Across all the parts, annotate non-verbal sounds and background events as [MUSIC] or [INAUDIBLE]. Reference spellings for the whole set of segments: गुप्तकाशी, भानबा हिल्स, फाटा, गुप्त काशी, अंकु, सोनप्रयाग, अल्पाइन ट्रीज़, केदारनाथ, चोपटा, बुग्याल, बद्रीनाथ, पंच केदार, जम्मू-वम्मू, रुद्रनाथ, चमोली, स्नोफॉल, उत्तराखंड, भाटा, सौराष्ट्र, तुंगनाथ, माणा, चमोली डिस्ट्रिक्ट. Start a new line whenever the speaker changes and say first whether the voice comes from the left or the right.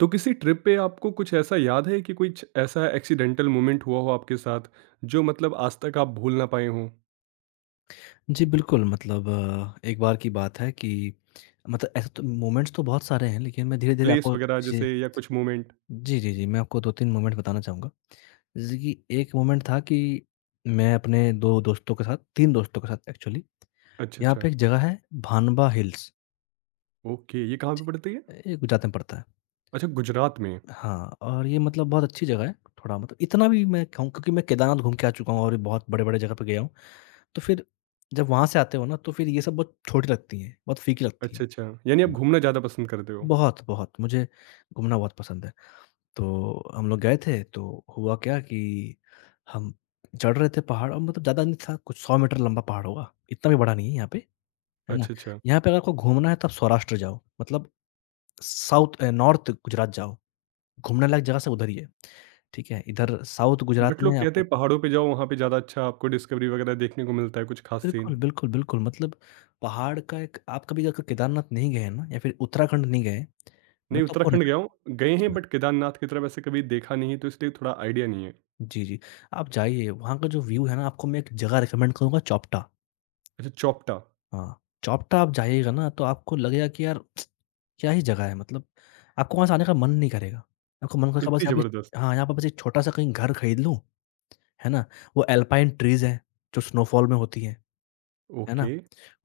right: तो किसी trip पे आपको कुछ ऐसा याद है कि कुछ ऐसा एक्सीडेंटल मोमेंट हुआ हो आपके साथ जो मतलब आज तक आप भूल ना पाए हों?
left: जी, बिल्कुल एक बार की बात है कि मतलब ऐसे तो मोमेंट्स तो बहुत सारे हैं, लेकिन मैं धीरे-धीरे
right: प्लेस
left: आपको
right: वगैरह
left: चीज़ें।
right: जैसे या कुछ मोमेंट?
left: जी, मैं आपको 2-3 मोमेंट बताना चाहूँगा। जैसे कि एक मोमेंट था कि मैं अपने 2 दोस्तों के साथ 3 दोस्तों के साथ एक्चुअली,
right: अच्छा,
left: यहाँ पे
right: अच्छा।
left: एक जगह है भानबा हिल्स।
right: ओके, ये कहाँ पे पड़ती है?
left: ये गुजरात में पड़ता है।
right: अच्छा गुजरात में।
left: हाँ, और ये मतलब बहुत अच्छी जगह है, थोड़ा मतलब इतना भी मैं कहूँ क्योंकि मैं केदारनाथ घूम के आ चुका हूँ और बहुत बड़े-बड़े जगह पे गया हूँ। तो फिर जब वहाँ से आते हो ना, तो फिर ये सब बहुत छोटी लगती हैं, बहुत फीकी लगती हैं।
right: अच्छा, अच्छा। यानी आप घूमना ज़्यादा पसंद करते हो?
left: बहुत, बहुत, मुझे घूमना बहुत पसंद है। तो हम लोग गए थे, तो हुआ क्या कि हम चढ़ रहे थे पहाड़ और मतलब ज़्यादा नहीं था, कुछ 100 मीटर लंबा पहाड़ होगा, इतना भी बड़ा नहीं है यहाँ पे, है ना?
right: अच्छा, अच्छा।
left: यहाँ पे अगर आपको घूमना है तो आप सौराष्ट्र जाओ, मतलब नॉर्थ गुजरात जाओ, घूमने लायक जगह सब उधर ही है, ठीक है? इधर साउथ गुजरात
right: बट लोग
left: में
right: कहते
left: आपको
right: हैं पहाड़ों पे जाओ, वहाँ पे ज़्यादा अच्छा आपको डिस्कवरी वगैरह देखने को मिलता है, कुछ खास सीन।
left: बिल्कुल, बिल्कुल, बिल्कुल मतलब पहाड़ का एक आप कभी अगर केदारनाथ नहीं गए हैं ना या फिर उत्तराखंड नहीं गए, मैं
right: नहीं,
left: तो आपको
right: उत्तराखंड
left: रेक
right: गया हूँ, गए हैं, बट केदारनाथ की तरफ ऐसे कभी देखा नहीं है, तो इसलिए थोड़ा आइडिया नहीं है।
left: जी, जी। आप जाइए, वहाँ का जो व्यू है ना, आपको मैं एक जगह रिकमेंड करूँगा, चोपटा।
right: अच्छा, चोपटा।
left: हाँ, चोपटा आप जाइएगा ना तो आपको लगेगा कि यार क्या ही जगह है, मतलब आपको वहाँ से आने का मन नहीं करेगा। आपको मन करेगा बस
right: इतनी
left: यहाँ
right: ज़बरदस्त।
left: पे, हाँ, यहाँ पे बस एक छोटा-सा कहीं घर खरीद लूँ, है ना? वो अल्पाइन ट्रीज़ हैं, जो स्नोफॉल में होती हैं, है ना?
right: ओके,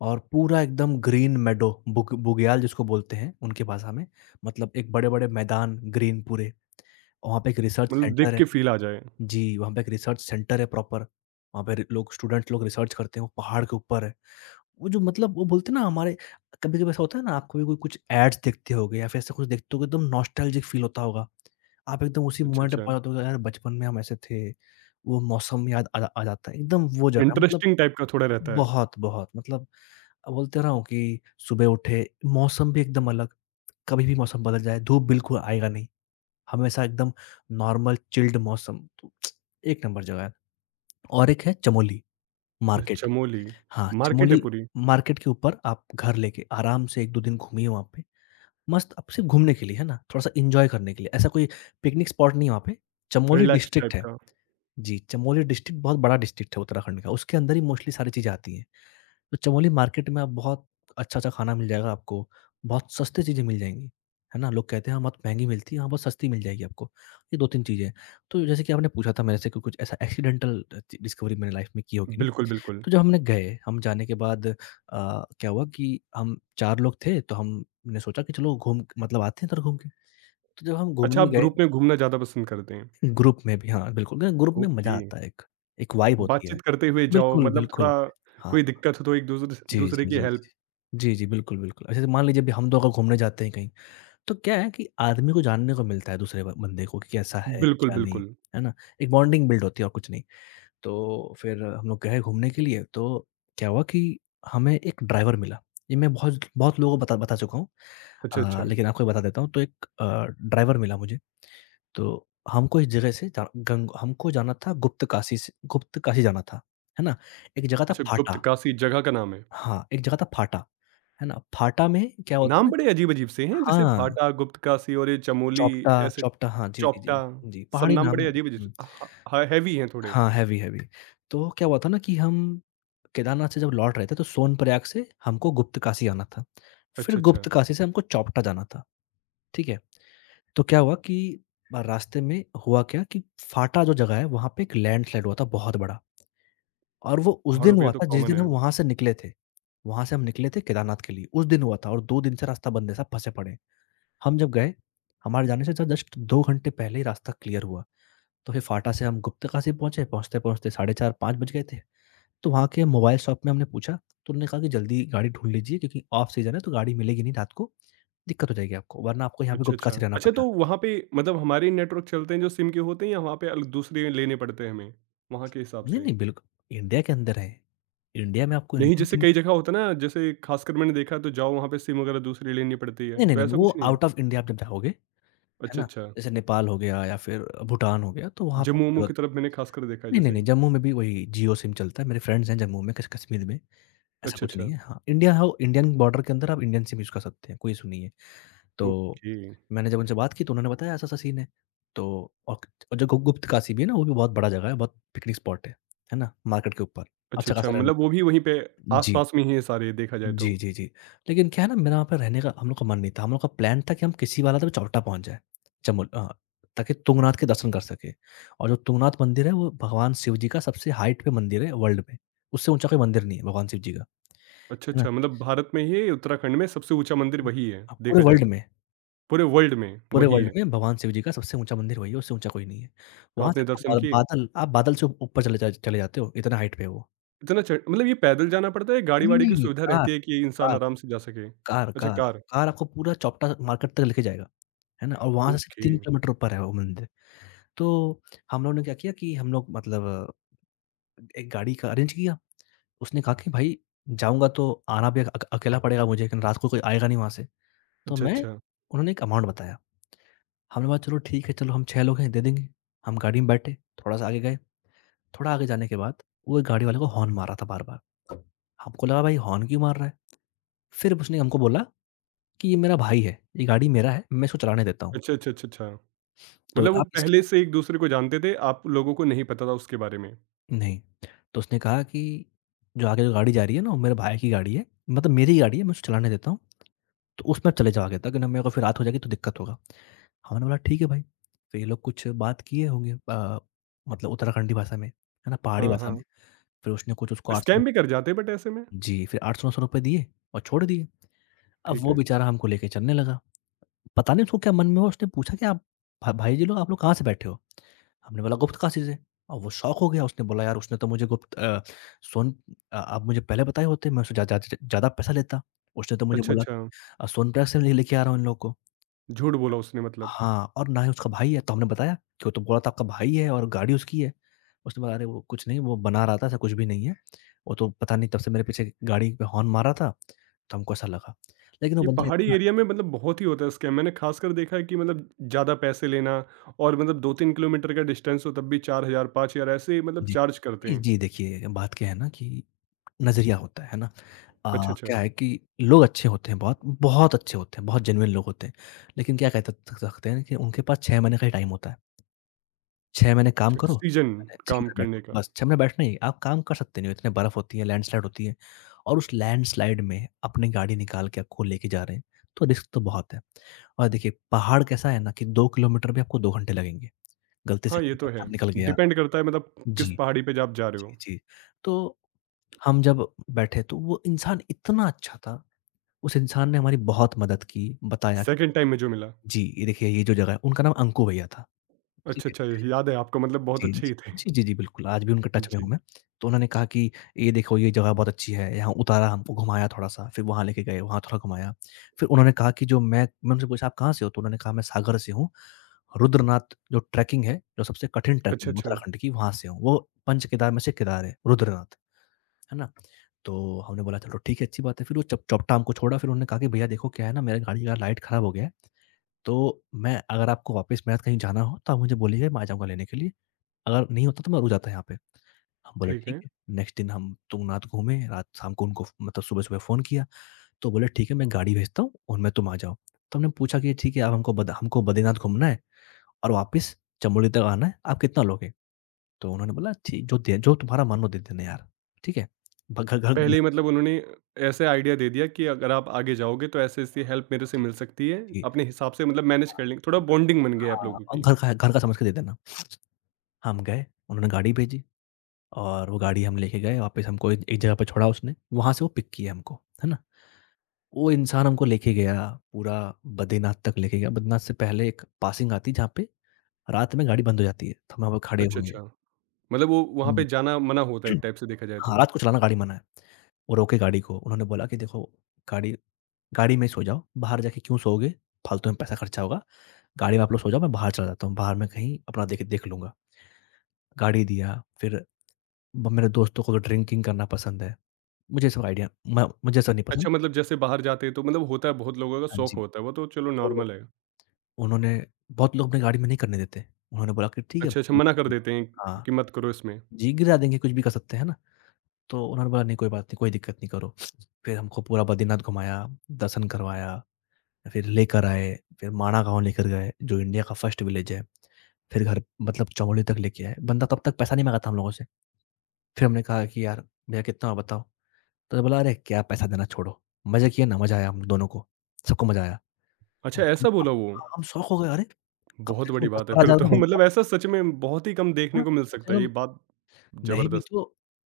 left: और पूरा एकदम ग्रीन मेडो बुग्याल जिसको बोलते हैं उनकी भाषा में, मतलब एक बड़े-बड़े मैदान ग्रीन पूरे, वहाँ पे एक रिसर्च
right: मतलब देख
left: सेंटर है।
right: के फ़ील आ जाए।
left: जी, वहाँ पे एक रिसर्च सेंटर है प्रॉपर। वहाँ पे रि लोग स्टूडेंट्स लोग रिसर्च करते हैं, वो पहाड़ के ऊपर है। वो जो मतलब वो बोलते हैं ना हमारे, कभी-कभी ऐसा होता है ना आपको भी कोई कुछ एड्स देखते होगे या फिर ऐसा कुछ देखते होगे एकदम नॉस्टैल्जिक फील होता होगा। आप एकदम उसी
right: अच्छा,
left: मोमेंट में
right: अच्छा।
left: पहुँच जाते हो, यार बचपन में हम ऐसे थे, वो मौसम याद आ जा आ जाता है। एकदम वो जगह मतलब
right: इंटरेस्टिंग टाइप का थोड़ा रहता है।
left: बहुत, बहुत मतलब बोलते रहा हूँ कि सुबह उठे, मौसम भी एकदम अलग, कभी भी मौसम बदल जाए, धूप बिल्कुल आएगा नहीं। हमेशा एकदम नॉर्मल चिल्ड मौसम, तो एक नंबर जगह है। और एक है चमोली मार्केट।
right: चमोली,
left: हाँ,
right: मार्केट है
left: चमोली
right: पूरी,
left: मार्केट के ऊपर आप घर लेके आराम से 1-2 दिन घूमिए वहाँ पे। मस्त आप सिर्फ़ घूमने के लिए, है ना? थोड़ा-सा एन्जॉय करने के लिए। ऐसा कोई पिकनिक स्पॉट नहीं है वहाँ पे। चमोली
right: रिलैक्स
left: डिस्ट्रिक्ट
right: टाइप
left: है।
right: का।
left: जी, चमोली डिस्ट्रिक्ट बहुत बड़ा डिस्ट्रिक्ट है उत्तराखंड का। उसके अंदर ही मोस्टली सारी चीज़ें आती हैं। तो चमोली मार्केट में आप बहुत अच्छा-अच्छा खाना मिल जाएगा आपको। बहुत सस्ती चीज़ें मिल जाएँगी, है ना? लोग कहते हैं यहाँ बहुत महँगी मिलती है, यहाँ बहुत सस्ती मिल जाएगी आपको। ये 2-3 चीज़ें हैं। तो जैसे कि आपने पूछा था मेरे से कि कुछ ऐसा एक्सीडेंटल अ, ची डिस्कवरी मैंने लाइफ़ में की हो कि नहीं?
right: बिल्कुल, बिल्कुल।
left: हम जाने के बाद क्या हुआ कि हम 4 लोग थे, तो हमने सोचा कि चलो घूम मतलब आते हैं इधर घूम के। तो जब हम
right: अच्छा,
left: घूमने
right: आप
left: गए
right: ग्रुप में घूमना ज़्यादा पसंद करते हैं।
left: ग्रुप में भी, हाँ, बिल्कुल क्योंकि ग्रुप में मज़ा
right: ओके,
left: आता है, एक, एक वाइब होती है।
right: बातचीत करते हुए जाओ
left: बिल्कुल,
right: मतलब
left: बिल्कुल।
right: थोड़ा।
left: हाँ,
right: कोई दिक्कत हो तो एक दूसरे स
left: जी,
right: दूसरे
left: जी, जी,
right: की
left: जी।
right: हेल्प।
left: जी, जी, बिल्कुल, बिल्कुल। अच्छा, तो मान लीजिए अभी हम 2 अगर घूमने जाते हैं कहीं, तो क्या है कि आदमी को जानने को मिलता है दूसरे ब बंदे को कि कैसा है,
right: बिल्कुल,
left: क्या नहीं,
right: बिल्कुल।
left: है ना? एक बॉन्डिंग बिल्ड होती है और कुछ नहीं। तो फिर हम लोग गए घूमने के लिए, तो क्या हुआ कि हमें एक ड्राइवर मिला। ये मैं बहुत बहुत लोगों को बता बता चुका हूँ,
right: अच्छा, अच्छा।
left: लेकिन आपको बता देता हूँ। तो एक ड्राइवर मिला मुझे, तो हमको इस जगह से जा गंग हमको जाना था, गुप्त काशी जाना था, है ना? एक जगह था
right: अच्छा, गुप्त
left: फाटा।
right: काशी जगह का नाम है।
left: हाँ, एक जगह था फाटा, है ना? फाटा में क्या होता है
right: नाम
left: ना,
right: बड़े अजीब-अजीब से हैं जैसे
left: हाँ,
right: भाटा, गुप्त काशी और ये चमोली,
left: चौपटा
right: ऐसे
left: चौपटा हाँ, जी, जी,
right: चौपटा।
left: जी। जी,
right: सब
left: पहाड़ी
right: नाम
left: नाम है।
right: बड़े अजीब-अजीब से,
left: हुँ,
right: ह ह हैवी हैं थोड़े।
left: हाँ, हैवी, हैवी। तो क्या हुआ था ना कि हम केदारनाथ से जब लौट रहे थे तो सोनप्रयाग से हमको गुप्तकाशी आना था। फिर
right: अच्छा, अच्छा।
left: गुप्तकाशी से हमको चौपटा जाना था। ठीक है? तो क्या हुआ कि रास्ते में हुआ क्या कि फाटा जो जगह है वहाँ पे एक लैंडस्लाइड हुआ था बहुत बड़ा, और वो उस
right: पहाड़ों
left: दिन
right: पे ये
left: हुआ
right: तो
left: था जिस
right: कॉमन
left: दिन हम
right: है।
left: वहाँ से निकले थे। वहाँ से हम निकले थे केदारनाथ के लिए, उस दिन हुआ था और 2 दिन से रास्ता बंद है, साहब फँसे पड़े हैं। हम जब गए, हमारे जाने से ज जस्ट 2 घंटे पहले ही रास्ता क्लियर हुआ। तो फिर फाटा से हम गुप्तकाशी पहुँचे, पहुँचते-पहुँचते साढ़े 4-5 बज गए थे। तो वहाँ के मोबाइल शॉप में हमने पूछा, तो उन्होंने कहा कि जल्दी गाड़ी ढूँढ लीजिए क्योंकि ऑफ सीज़न है तो गाड़ी मिलेगी नहीं रात को, दिक्कत हो जाएगी आपको, वरना आपको यहाँ पे
right: अच्छा,
left: गुप्तकाशी
right: अच्छा।
left: रहना
right: अच्छा
left: पड़ेगा।
right: तो वहाँ पे मतलब हमारे नेटवर्क चलते हैं जो सिम के होते हैं, या वहाँ पे अल दूसरे लेने पड़ते हैं हमें, वहाँ के हिसाब
left: नहीं,
right: से?
left: नहीं, बिल्कुल, इंडिया के अंदर है। इंडिया में आपको
right: नहीं
left: इंडियन
right: जैसे
left: सिम।
right: कई जगह होता है ना, जैसे खासकर मैंने देखा है तो जाओ वहाँ पे सिम वगैरह दूसरी लेनी पड़ती
left: नहीं,
right: है,
left: नहीं,
right: तो
left: नहीं, नहीं,
right: ऐसा
left: वो
right: कुछ नहीं है?
left: आउट ऑफ इंडिया आप जब जाओगे, है
right: अच्छा,
left: ना?
right: अच्छा।
left: जैसे नेपाल हो गया या फिर भूटान हो गया तो वहाँ पे आपको
right: जम्मू-वम्मू
left: ज़रूरत।
right: की तरफ मैंने खासकर देखा है
left: नहीं, नहीं,
right: जैसे।
left: नहीं, जम्मू में भी वही जियो सिम चलता है, मेरे फ्रेंड्स हैं जम्मू में, कश कश्मीर में, ऐसा
right: अच्छा,
left: कुछ नहीं
right: अच्छा।
left: है। हाँ, इंडिया हो, इंडियन बॉर्डर के अंदर आप इंडियन सिम यूज़ कर सकते हैं, कोई इश्यू नहीं है। तो
right: ओके।
left: मैंने जब उनसे बात की तो उन्होंने बताया ऐसा-ऐसा सीन है। तो औ और जो गु गुप्तकाशी भी है ना, वो भी बहुत बड़ा जगह है, बहुत पिकनिक स्पॉट है ना? मार्केट के ऊपर,
right: अच्छा,
left: अच्छा
right: अच्छा,
left: खासा रहने।
right: मतलब वो भी वहीं पे
left: जी।
right: आस-पास में ही है सारे, देखा जाए तो।
left: जी, जी, जी। लेकिन क्या है ना, मेरा वहाँ पे रहने का हम लोग का मन नहीं था। हम लोग का प्लान था कि हम किसी बाला देवी चौटा पहुँच जाएँ, चमोल अ, ताकि तुंगनाथ के दर्शन कर सकें। और जो तुंगनाथ मंदिर है वो भगवान शिव जी का सबसे हाइट पे मंदिर है वर्ल्ड में। उससे ऊँचा कोई मंदिर नहीं है भगवान शिव जी का।
right: अच्छा,
left: है ना?
right: अच्छा, मतलब भारत में ही उत्तराखंड में सबसे ऊँचा मंदिर वही है,
left: हाँ, पूरे
right: देखा जाए
left: वर्ल्ड
right: तो।
left: में।
right: पूरे वर्ल्ड में
left: पूरे
right: वही
left: वर्ल्ड
right: है।
left: में भगवान शिव जी का सबसे ऊँचा मंदिर वही है, उससे ऊँचा कोई नहीं है।
right: तो
left: वहाँ से
right: आपने
left: आपको
right: दर्शन
left: बा
right: किए?
left: बादल, आप बादल से ऊपर चले जाते हो, इतना हाइट पे है वो।
right: इतना चढ़ मतलब ये पैदल जाना पड़ता है, या
left: नहीं,
right: गाड़ी-वाड़ी की
left: नहीं,
right: सुविधा
left: कार
right: रहती है कि इंसान
left: कार
right: आराम से जा सके?
left: कार
right: अच्छा,
left: कार
right: कार।
left: कार आपको पूरा चौपटा मार्केट तक लेके जाएगा, है ना? और वहाँ से सिर्फ़
right: ओके।
left: 3 किलोमीटर ऊपर है वो मंदिर। तो हम लोगों ने क्या किया कि हम लोग मतलब एक गाड़ी का अरेंज किया। उसने कहा कि भाई जाऊँगा तो आना भी अक अकेला पड़ेगा मुझे क्योंकि रात को कोई आएगा नहीं वहाँ से। तो
right: अच्छा,
left: मैं
right: अच्छा।
left: उन्होंने एक अमाउंट बताया। हमने बोला चलो ठीक है, चलो हम 6 लोग हैं दे देंगे। हम गाड़ी में बैठे, थोड़ा-सा आगे गए। थोड़ा आगे जाने के बाद, वो गाड़ी वाले को हॉर्न मार रहा था बार-बार। हमको लगा भाई हॉर्न क्यों मार रहा है? फिर उसने हमको बोला कि ये मेरा भाई है, ये गाड़ी मेरा है, मैं इसको चलाने देता हूँ।
right: अच्छा, अच्छा, अच्छा, अच्छा।
left: तो
right: मतलब वो
left: आप इसकी,
right: पहले से एक-दूसरे को जानते थे, आप लोगों को नहीं पता था उसके बारे में।
left: नहीं, तो उसने कहा कि जो आगे जो गाड़ी जा रही है ना वो मेरे भाई की गाड़ी है, मतलब मेरी गाड़ी है, मैं उसको चलाने देता हूँ, तो उसमें आप चले जाओ आगे तक वरना मेरे को फिर रात हो जाएगी तो दिक्कत होगा। हमने बोला ठीक है भाई, तो ये लोग कुछ बात किए होंगे मतलब उत्तराखंडी भाषा में, है ना? पहाड़ी
right: हाँ,
left: भाषा में।
right: हाँ।
left: फिर उसने कुछ उसको
right: स्कैम
left: ₹800,
right: भी कर जाते हैं बट ऐसे में।
left: जी, फिर ₹800-900 दिए और छोड़ दिए। अब
right: ठीक
left: वो
right: है।
left: बेचारा हमको लेके चलने लगा। पता नहीं उसको क्या मन में हुआ, उसने पूछा कि आप भा भाई जी लोग आप लोग कहाँ से बैठे हो? हमने बोला गुप्त काशी से। और वो शॉक हो गया, उसने बोला यार उसने तो मुझे गुप्त अ, सोन अ, आप मुझे पहले बताए होते मैं उससे ज्या ज्या ज़्यादा पैसा लेता। उसने तो मुझे
right: अच्छा,
left: बोला
right: अच्छा।
left: कि सोनप्रयाग से ले लेके आ रहा हूँ इन लोगों को।
right: झूठ बोला उसने मतलब।
left: हाँ, और ना ही उसका भाई है। तो हमने बताया कि वो तो बोला था आपका भाई है और गाड़ी उसकी है। उसने बोला अरे वो कुछ नहीं, वो बना रहा था, ऐसा कुछ भी नहीं है। वो तो पता नहीं तब से मेरे पीछे गाड़ी पे हॉर्न मारा था, तो हमको ऐसा लगा। लेकिन वो
right: ये
left: बंदा
right: पहाड़ी
left: इतना,
right: एरिया में मतलब बहुत ही होता है स्कैम। मैंने खासकर देखा है कि मतलब ज़्यादा पैसे लेना, और मतलब 2-3 किलोमीटर का डिस्टेंस हो तब भी 4000, 5000 ऐसे मतलब
left: जी।
right: चार्ज करते
left: जी,
right: हैं।
left: जी, देखिए बात क्या है ना कि नज़रिया होता है ना?
right: अच्छा,
left: अ,
right: अच्छा।
left: क्या है कि लोग अच्छे होते हैं बहुत, बहुत अच्छे होते हैं, बहुत जेनुइन लोग होते हैं। लेकिन क्या कह तक सकते हैं कि उनके पास 6 महीने का ही टाइम होता है। 6 महीने काम
right: अच्छा,
left: करो,
right: सीज़न
left: 6 महीने 6
right: काम
left: महीने बैठो,
right: करने का।
left: बस 6 महीने बैठना ही है, आप काम कर सकते नहीं हो, इतने बर्फ़ होती है, लैंडस्लाइड होती है और उस लैंडस्लाइड में अपनी गाड़ी निकाल के आपको लेके जा रहे हैं, तो रिस्क तो बहुत है। और देखिए पहाड़ कैसा है ना कि 2 किलोमीटर भी आपको 2 घंटे लगेंगे, गलती से
right: हाँ, ये
left: कहीं
right: तो है।
left: पत्थर निकल गया।
right: डिपेंड करता है मतलब किस
left: जी।
right: पहाड़ी पे ज आप जा रहे
left: जी,
right: हो।
left: जी। तो हम जब बैठे तो वो इंसान इतना अच्छा था, उस इंसान ने हमारी बहुत मदद की, बताया कि
right: सेकंड टाइम में जो मिला।
left: जी, ये देखिए ये जो जगह है, उनका नाम अंकु भैया था, ठीक
right: अच्छा, अच्छा,
left: है?
right: य याद है आपको मतलब बहुत
left: जी,
right: अच्छे
left: जी।
right: ही थे।
left: जी, जी, जी, बिल्कुल, आज भी उनके टच में हूँ
right: जी।
left: मैं। तो उन्होंने कहा कि ये देखो ये जगह बहुत अच्छी है, यहाँ उतारा हमको घुमाया थोड़ा-सा, फिर वहाँ लेके गए, वहाँ थोड़ा घुमाया। फिर उन्होंने कहा कि जो मैं उनसे पूछा आप कहाँ से हो? तो उन्होंने कहा मैं सागर से हूँ, रुद्रनाथ जो ट्रैकिंग है, जो सबसे कठिन ट्रैकिंग
right: अच्छा,
left: है
right: अच्छा,
left: उत्तराखंड की, वहाँ से हूँ। वो पंच केदार में से केदार है, रुद्रनाथ, है ना? तो हमने बोला चलो ठीक है अच्छी बात है। फिर वो चप चौपटा हमको छोड़ा। फिर उन्होंने कहा कि भैया देखो क्या है ना मेरा गाड़ी का लाइट खराब हो गया है। तो मैं अगर आपको वापस मेरे साथ कहीं जाना हो तो आप मुझे बोलिएगा मैं आ जाऊँगा लेने के लिए। अगर नहीं होता तो मैं रुक जाता यहाँ पे। हम बोले
right: ठीक
left: ठीक
right: है।
left: है। नेक्स्ट दिन हम तुंगनाथ घूमे रात शाम को उनको मतलब सुबह-सुबह फ़ोन किया। तो बोले ठीक है मैं गाड़ी भेजता हूँ उनमें तुम आ जाओ। तो हमने पूछा कि ठीक है अब हमको बद्रीनाथ घूमना है और वापस चमोली तक आना है। आप कितना लोगे? तो उन्होंने बोला ठीक जो दे जो तुम्हारा मन हो दे देना यार। ठीक है। ब घ घ
right: पहले ही मतलब उन्होंने ऐसे आइडिया दे दिया कि अगर आप आगे जाओगे तो ऐसे-ऐसी हेल्प मेरे से
left: जी,
right: मिल सकती है,
left: जी।
right: अपने हिसाब से मतलब मैनेज कर लेंगे। थोड़ा बॉन्डिंग बन गया आप
left: हाँ,
right: लोगों
left: और
right: की।
left: घर का है घर का समझ के दे देना। हम गए, उन्होंने गाड़ी भेजी और वो गाड़ी हम लेके गए वापस हमको एक एक जगह पे छोड़ा उसने, वहाँ से वो पिक किया हमको, है ना? वो इंसान हमको लेके गया, पूरा बद्रीनाथ तक लेके गया, बद्रीनाथ से पहले एक पासिंग आती है जहाँ पे रात में गाड़ी बंद हो जाती है, तो हम वहाँ पे खड़े
right: अच्छा,
left: हुए।
right: अच्छा। मतलब वो वहाँ
left: हुँ।
right: पे जाना मना होता है एक
left: [CLEARS THROAT]
right: टाइप से, देखा जाए
left: हाँ,
right: तो।
left: रात को चलाना गाड़ी मना है। वो रोके गाड़ी को, उन्होंने बोला कि देखो गाड़ी गाड़ी में ही सो जाओ, बाहर जाके क्यों सोओगे? फालतू में पैसा खर्चा होगा, गाड़ी में आप लोग सो जाओ मैं बाहर चला जाता हूँ, बाहर मैं कहीं अपना देख देख लूँगा। गाड़ी दिया, फिर ब मेरे दोस्तों को तो ड्रिंकिंग करना पसंद है, मुझे ये सब आइडिया म मुझे ये सब नहीं पसंद।
right: अच्छा मतलब जैसे बाहर जाते हैं तो मतलब होता है, बहुत लोगों का
left: हाँ
right: शौक
left: जी,
right: होता है, वो तो चलो
left: तो
right: नॉर्मल है।
left: उन्होंने बहुत लोग अपने गाड़ी में नहीं करने देते, उन्होंने बोला कि ठीक है
right: अच्छा,
left: भाई
right: अच्छा,
left: लोग
right: मना कर
left: करो।
right: देते हैं
left: हाँ,
right: कि मत करो इसमें।
left: जी गिरा देंगे कुछ भी कर सकते हैं ना? तो उन्होंने बोला नहीं कोई बात नहीं, कोई दिक्कत नहीं करो। फिर हमको पूरा बद्रीनाथ घुमाया, दर्शन करवाया, फिर लेकर आए, फिर माणा गाँव लेकर गए जो इंडिया का फर्स्ट विलेज है। फिर घर मतलब चमोली तक लेके आए, बंदा तब तक पैसा नहीं माँगा था हम लोगों से। फिर हमने कहा कि यार भैया कितना बताओ? तो बोला, "अरे! क्या पैसा देना छोड़ो, मज़े किए ना, मज़ा आया हम दोनों को, सबको मज़ा आया।"
right: अच्छा,
left: हम हम
right: ऐसा बोला वो?
left: हम हम शॉक हो गए, "अरे! कम
right: बहुत
left: से कम
right: बड़ी बात है फिर
left: 10-12,000
right: तो
left: तो
right: [LAUGHS]
left: बनता है।
right: मतलब ऐसा सच में बहुत ही कम देखने
left: हाँ,
right: को मिल
left: कम से
right: सकता है,
left: कम
right: ये बात
left: नहीं भी
right: जबरदस्त।
left: तो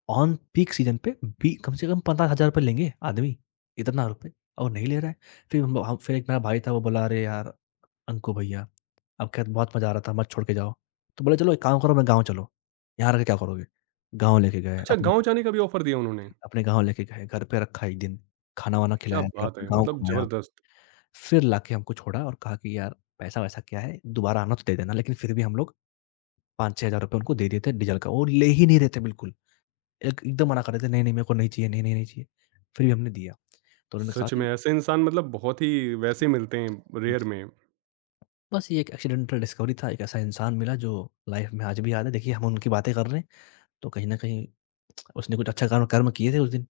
left: ऑन पीक सीज़न पे बी कम से कम 15,000 रुपए लेंगे आदमी, इतना रुपए और नहीं ले रहा है।" फिर हम फिर एक मेरा भाई था, वो बोला, "अरे यार! अंकु भैया, आपके साथ बहुत मज़ा आ रहा था, मत छोड़ के जाओ।" तो बोले, "चलो एक काम करो, अपने गाँव चलो, यहाँ रह के क्या करोगे?" गाँव लेके गए
right: अच्छा,
left: अपने
right: गाँव
left: घर पे।
right: जाने का भी ऑफ़र दिया उन्होंने?
left: जी, अपने गाँव लेके गए, घर पे रखा 1 दिन, खाना-वाना
right: क्या
left: खिलाया, फिर
right: बात
left: अपना
right: है!
left: गाँव
right: मतलब
left: घुमाया।
right: जबरदस्त।
left: फिर लाके हमको छोड़ा और कहा कि यार पैसा-वैसा क्या है? दोबारा आना तो दे देना। लेकिन फिर भी हम लोग 5-6 हज़ार रुपए उनको दे देते डीज़ल का, वो ले ही नहीं रहे थे बिल्कुल। एक एकदम मना कर रहे थे, "नहीं, नहीं मेरे को नहीं चाहिए, नहीं, नहीं, नहीं चाहिए।" फिर भी हमने दिया। तो उन्होंने कहा
right: सच में
left: हुँ,
right: ऐसे इंसान मतलब बहुत ही वैसे
left: जी।
right: मिलते हैं रेयर
left: जी।
right: में।
left: बस ये एक एक्सीडेंटल डिस्कवरी था, एक ऐसा इंसान मिला जो लाइफ़ में आज भी याद है। देखिए हम उनकी बातें कर रहे हैं, तो कहीं न कहीं उसने कुछ अच्छा कर्म कर्म किए थे उस दिन।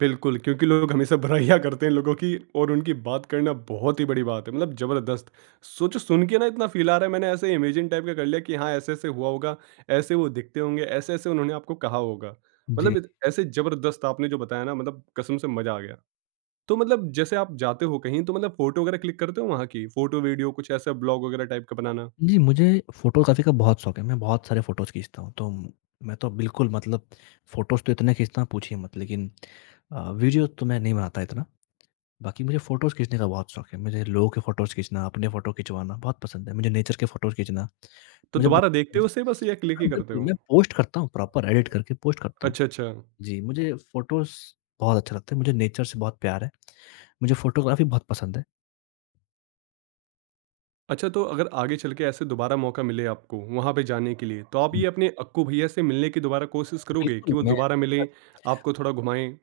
right: बिल्कुल, क्योंकि लोग हमेशा बुराइयाँ करते हैं लोगों की, और उनकी बात करना बहुत ही बड़ी बात है। मतलब जबरदस्त। सोचो सुन के ना, इतना फ़ील आ रहा है। मैंने ऐसे इमेजिन टाइप का कर लिया कि हाँ, ऐसे-ऐसे हुआ होगा, ऐसे वो दिखते होंगे, ऐसे-ऐसे उन्होंने आपको कहा होगा।
left: जी।
right: मतलब इत ऐसे जबरदस्त आपने जो बताया ना, मतलब कसम से मज़ा आ गया। तो मतलब जैसे आप जाते हो कहीं, तो मतलब फ़ोटो वगैरह क्लिक करते हो वहाँ की? फ़ोटो, वीडियो, कुछ ऐसा ब्लॉग वगैरह टाइप का बनाना?
left: जी, मुझे फ़ोटोग्राफ़ी का बहुत शौक है, मैं बहुत सारे फ़ोटोज़ खींचता हूँ, तो मैं तो बिल्कुल मतलब फ़ोटोज़ तो इतने खींचता हूँ पूछिए मत, लेकिन वीडियो तो मैं नहीं बनाता इतना, बाकी मुझे फ़ोटोज़ खींचने का बहुत शौक है। मुझे लोगों के फ़ोटोज़ खींचना, अपने फ़ोटो खिंचवाना बहुत पसंद है, मुझे नेचर के फ़ोटोज़ खींचना,
right: तो
left: मुझे बस
right: दोबारा देखते
left: बचपन
right: हो
left: से।
right: उसे बस, या क्लिक ही
left: हाँ,
right: करते
left: बिल्कुल,
right: हो?
left: मैं पोस्ट करता हूँ, प्रॉपर एडिट करके पोस्ट करता हूँ।
right: अच्छा, अच्छा।
left: जी, मुझे फ़ोटोज़ बहुत अच्छा लगता है, मुझे नेचर से बहुत प्यार है, मुझे फ़ोटोग्राफ़ी बहुत पसंद है।
right: अच्छा तो अगर आगे चल के ऐसे दोबारा मौका मिले आपको वहाँ पे जाने के लिए, तो आप
left: हुँ,
right: ये अपने अक्कू भैया से मिलने की दोबारा कोशिश करोगे कि
left: बिल्कुल
right: वो
left: मैं
right: दोबारा
left: उनके साथ।
right: मिलें, आपको थोड़ा घुमाएँ?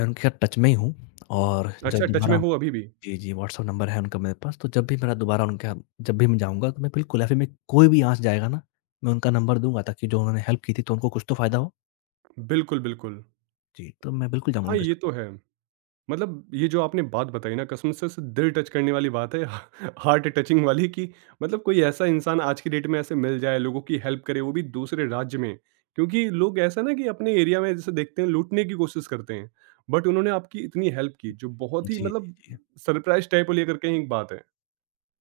left: मैं उनके साथ टच में ही हूँ और जब
right: अच्छा, टच में
left: दोबारा
right: हो अभी भी?
left: जी, जी, व्हाट्सएप नंबर है उनका मेरे पास, तो जब भी मेरा दोबारा उनके यहाँ जब भी मैं जाऊँगा, तो मैं बिल्कुल या फिर मैं कोई भी यहाँ से जाएगा ना, मैं उनका नंबर दूँगा ताकि जो उन्होंने हेल्प की थी, तो उनको कुछ तो फ़ायदा हो।
right: बिल्कुल, बिल्कुल।
left: जी, तो मैं बिल्कुल जाऊँगा
right: हाँ,
left: उनके
right: ये
left: साथ।
right: तो है। मतलब ये जो आपने बात बताई ना, कसम से दिल टच करने वाली बात है [LAUGHS] हार्ट टचिंग वाली, कि मतलब कोई ऐसा इंसान आज की डेट में ऐसे मिल जाए, लोगों की हेल्प करे, वो भी दूसरे राज्य में। क्योंकि लोग ऐसा ना कि अपने एरिया में जैसे देखते हैं लूटने की कोशिश करते हैं, बट उन्होंने आपकी इतनी हेल्प की जो बहुत ही
left: जी,
right: मतलब
left: जी,
right: सरप्राइज टाइप लेकर के ही एक बात है।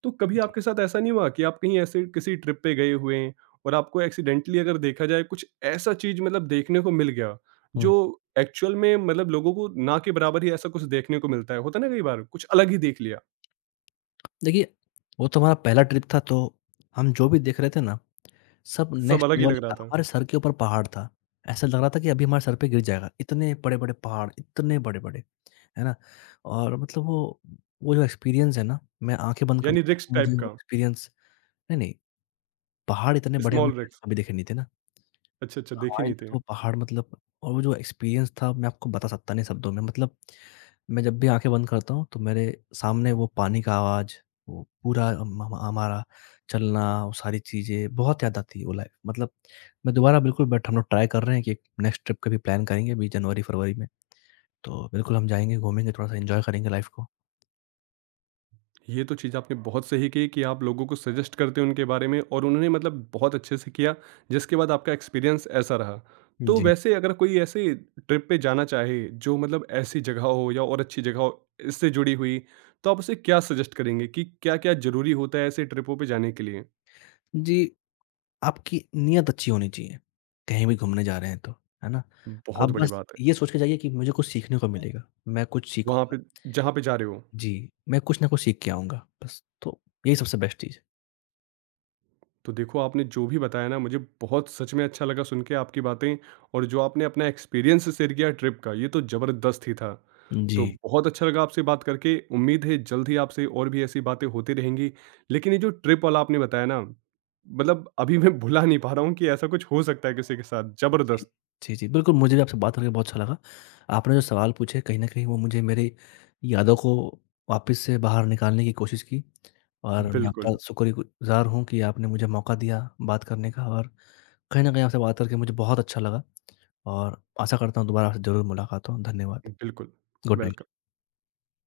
right: तो कभी
left: जी।
right: आपके साथ ऐसा नहीं हुआ कि आप कहीं ऐसे किसी ट्रिप पे गए हुए हैं, और आपको एक्सीडेंटली अगर देखा जाए कुछ ऐसा चीज मतलब देखने को मिल गया
left: हुँ,
right: जो एक्चुअल में मतलब लोगों को ना के बराबर ही ऐसा कुछ देखने को मिलता है? होता है ना कई बार, कुछ अलग ही देख लिया।
left: देखिए, वो तो हमारा पहला ट्रिप था, तो हम जो भी देख रहे थे ना, सब
right: सब
left: नेक्स्ट
right: अलग ही
left: लेवल
right: लग
left: ही
right: रहा
left: था।
right: था।
left: हमारे सर के ऊपर पहाड़ था। ऐसा लग रहा था कि अभी हमारे सर पे गिर जाएगा, इतने बड़े-बड़े पहाड़, इतने बड़े-बड़े, है ना? और मतलब वो जो एक्सपीरियंस है ना, मैं आँखें बंद
right: यानी
left: करता
right: रिक्स
left: हूँ, मुझे
right: टाइप
left: वो
right: का।
left: एक्सपीरियंस नहीं, नहीं पहाड़ इतने बड़े हमने
right: स्मॉल
left: पहले
right: रिक्स।
left: कभी देखे नहीं थे ना।
right: अच्छा, अच्छा,
left: तो
right: देखे
left: हमारे
right: नहीं
left: लिए
right: थे।
left: तो पहाड़ मतलब और वो जो एक्सपीरियंस था मैं आपको बता सकता नहीं शब्दों में। मतलब मैं जब भी आँखें बंद करता हूँ तो मेरे सामने वो पानी का आवाज़, वो पूरा हम हमारा चलना, वो सारी चीज़ें बहुत याद आती है वो लाइफ़। मतलब मैं दोबारा बिल्कुल बट हम लोग ट्राई कर रहे हैं कि एक नेक्स्ट ट्रिप का भी प्लान करेंगे अभी जनवरी-फरवरी में। तो बिल्कुल हम जाएँगे, घूमेंगे, थोड़ा-सा एन्जॉय करेंगे लाइफ़ को।
right: ये तो चीज़ आपने बहुत सही की कि आप लोगों को सजेस्ट करते हो उनके बारे में, और उन्होंने मतलब बहुत अच्छे से किया, जिसके बाद आपका एक्सपीरियंस ऐसा रहा। तो
left: जी।
right: वैसे अगर कोई ऐसे ट्रिप पे जाना चाहे, जो मतलब ऐसी जगह हो या और अच्छी जगह हो इससे जुड़ी हुई, तो आप उसे क्या सजेस्ट करेंगे कि क्या-क्या ज़रूरी होता है ऐसे ट्रिपों पे जाने के लिए?
left: जी। आपकी नियत अच्छी होनी चाहिए, कहीं भी घूमने जा रहे हैं तो, है ना? आप
right: बहुत बड़ी
left: बस
right: बात
left: ये
right: है।
left: सोच के जाइए कि मुझे कुछ सीखने को मिलेगा, मैं कुछ
right: वहाँ
left: सीखूँगा।
right: पे, जहाँ पे जा रहे हो।
left: जी, मैं कुछ ना कुछ सीख के आऊँगा, बस तो यही सबसे बेस्ट चीज़
right: तो देखो, आपने जो भी बताया ना, मुझे बहुत सच में अच्छा लगा सुन के आपकी बातें, और जो आपने अपना एक्सपीरियंस शेयर किया ट्रिप का, ये तो ज़बरदस्त ही था।
left: है। जी।
right: तो बहुत अच्छा लगा आपसे बात करके, उम्मीद है जल्द ही आपसे और भी ऐसी बातें होती रहेंगी। लेकिन ये जो ट्रिप वाला आपने बताया ना, मतलब अभी मैं भुला नहीं पा रहा हूँ कि ऐसा कुछ हो सकता है किसी के साथ,
left: जी।
right: ज़बरदस्त।
left: जी, जी, बिल्कुल मुझे भी आपसे बात करके बहुत अच्छा लगा। आपने जो सवाल पूछे कहीं न कहीं वो मुझे मेरे यादों को वापस से बाहर निकालने की कोशिश की और मैं आपका
right: बिल्कुल।
left: शुक्रगुज़ार हूँ कि आपने मुझे मौका दिया बात करने का और कहीं न कहीं आपसे बात करके मुझे बहुत अच्छा लगा और आशा करता हूँ दोबारा आपसे ज़रूर मुलाकात हो। धन्यवाद।
right: बिल्कुल।
left: Good night.
right: वेलकम।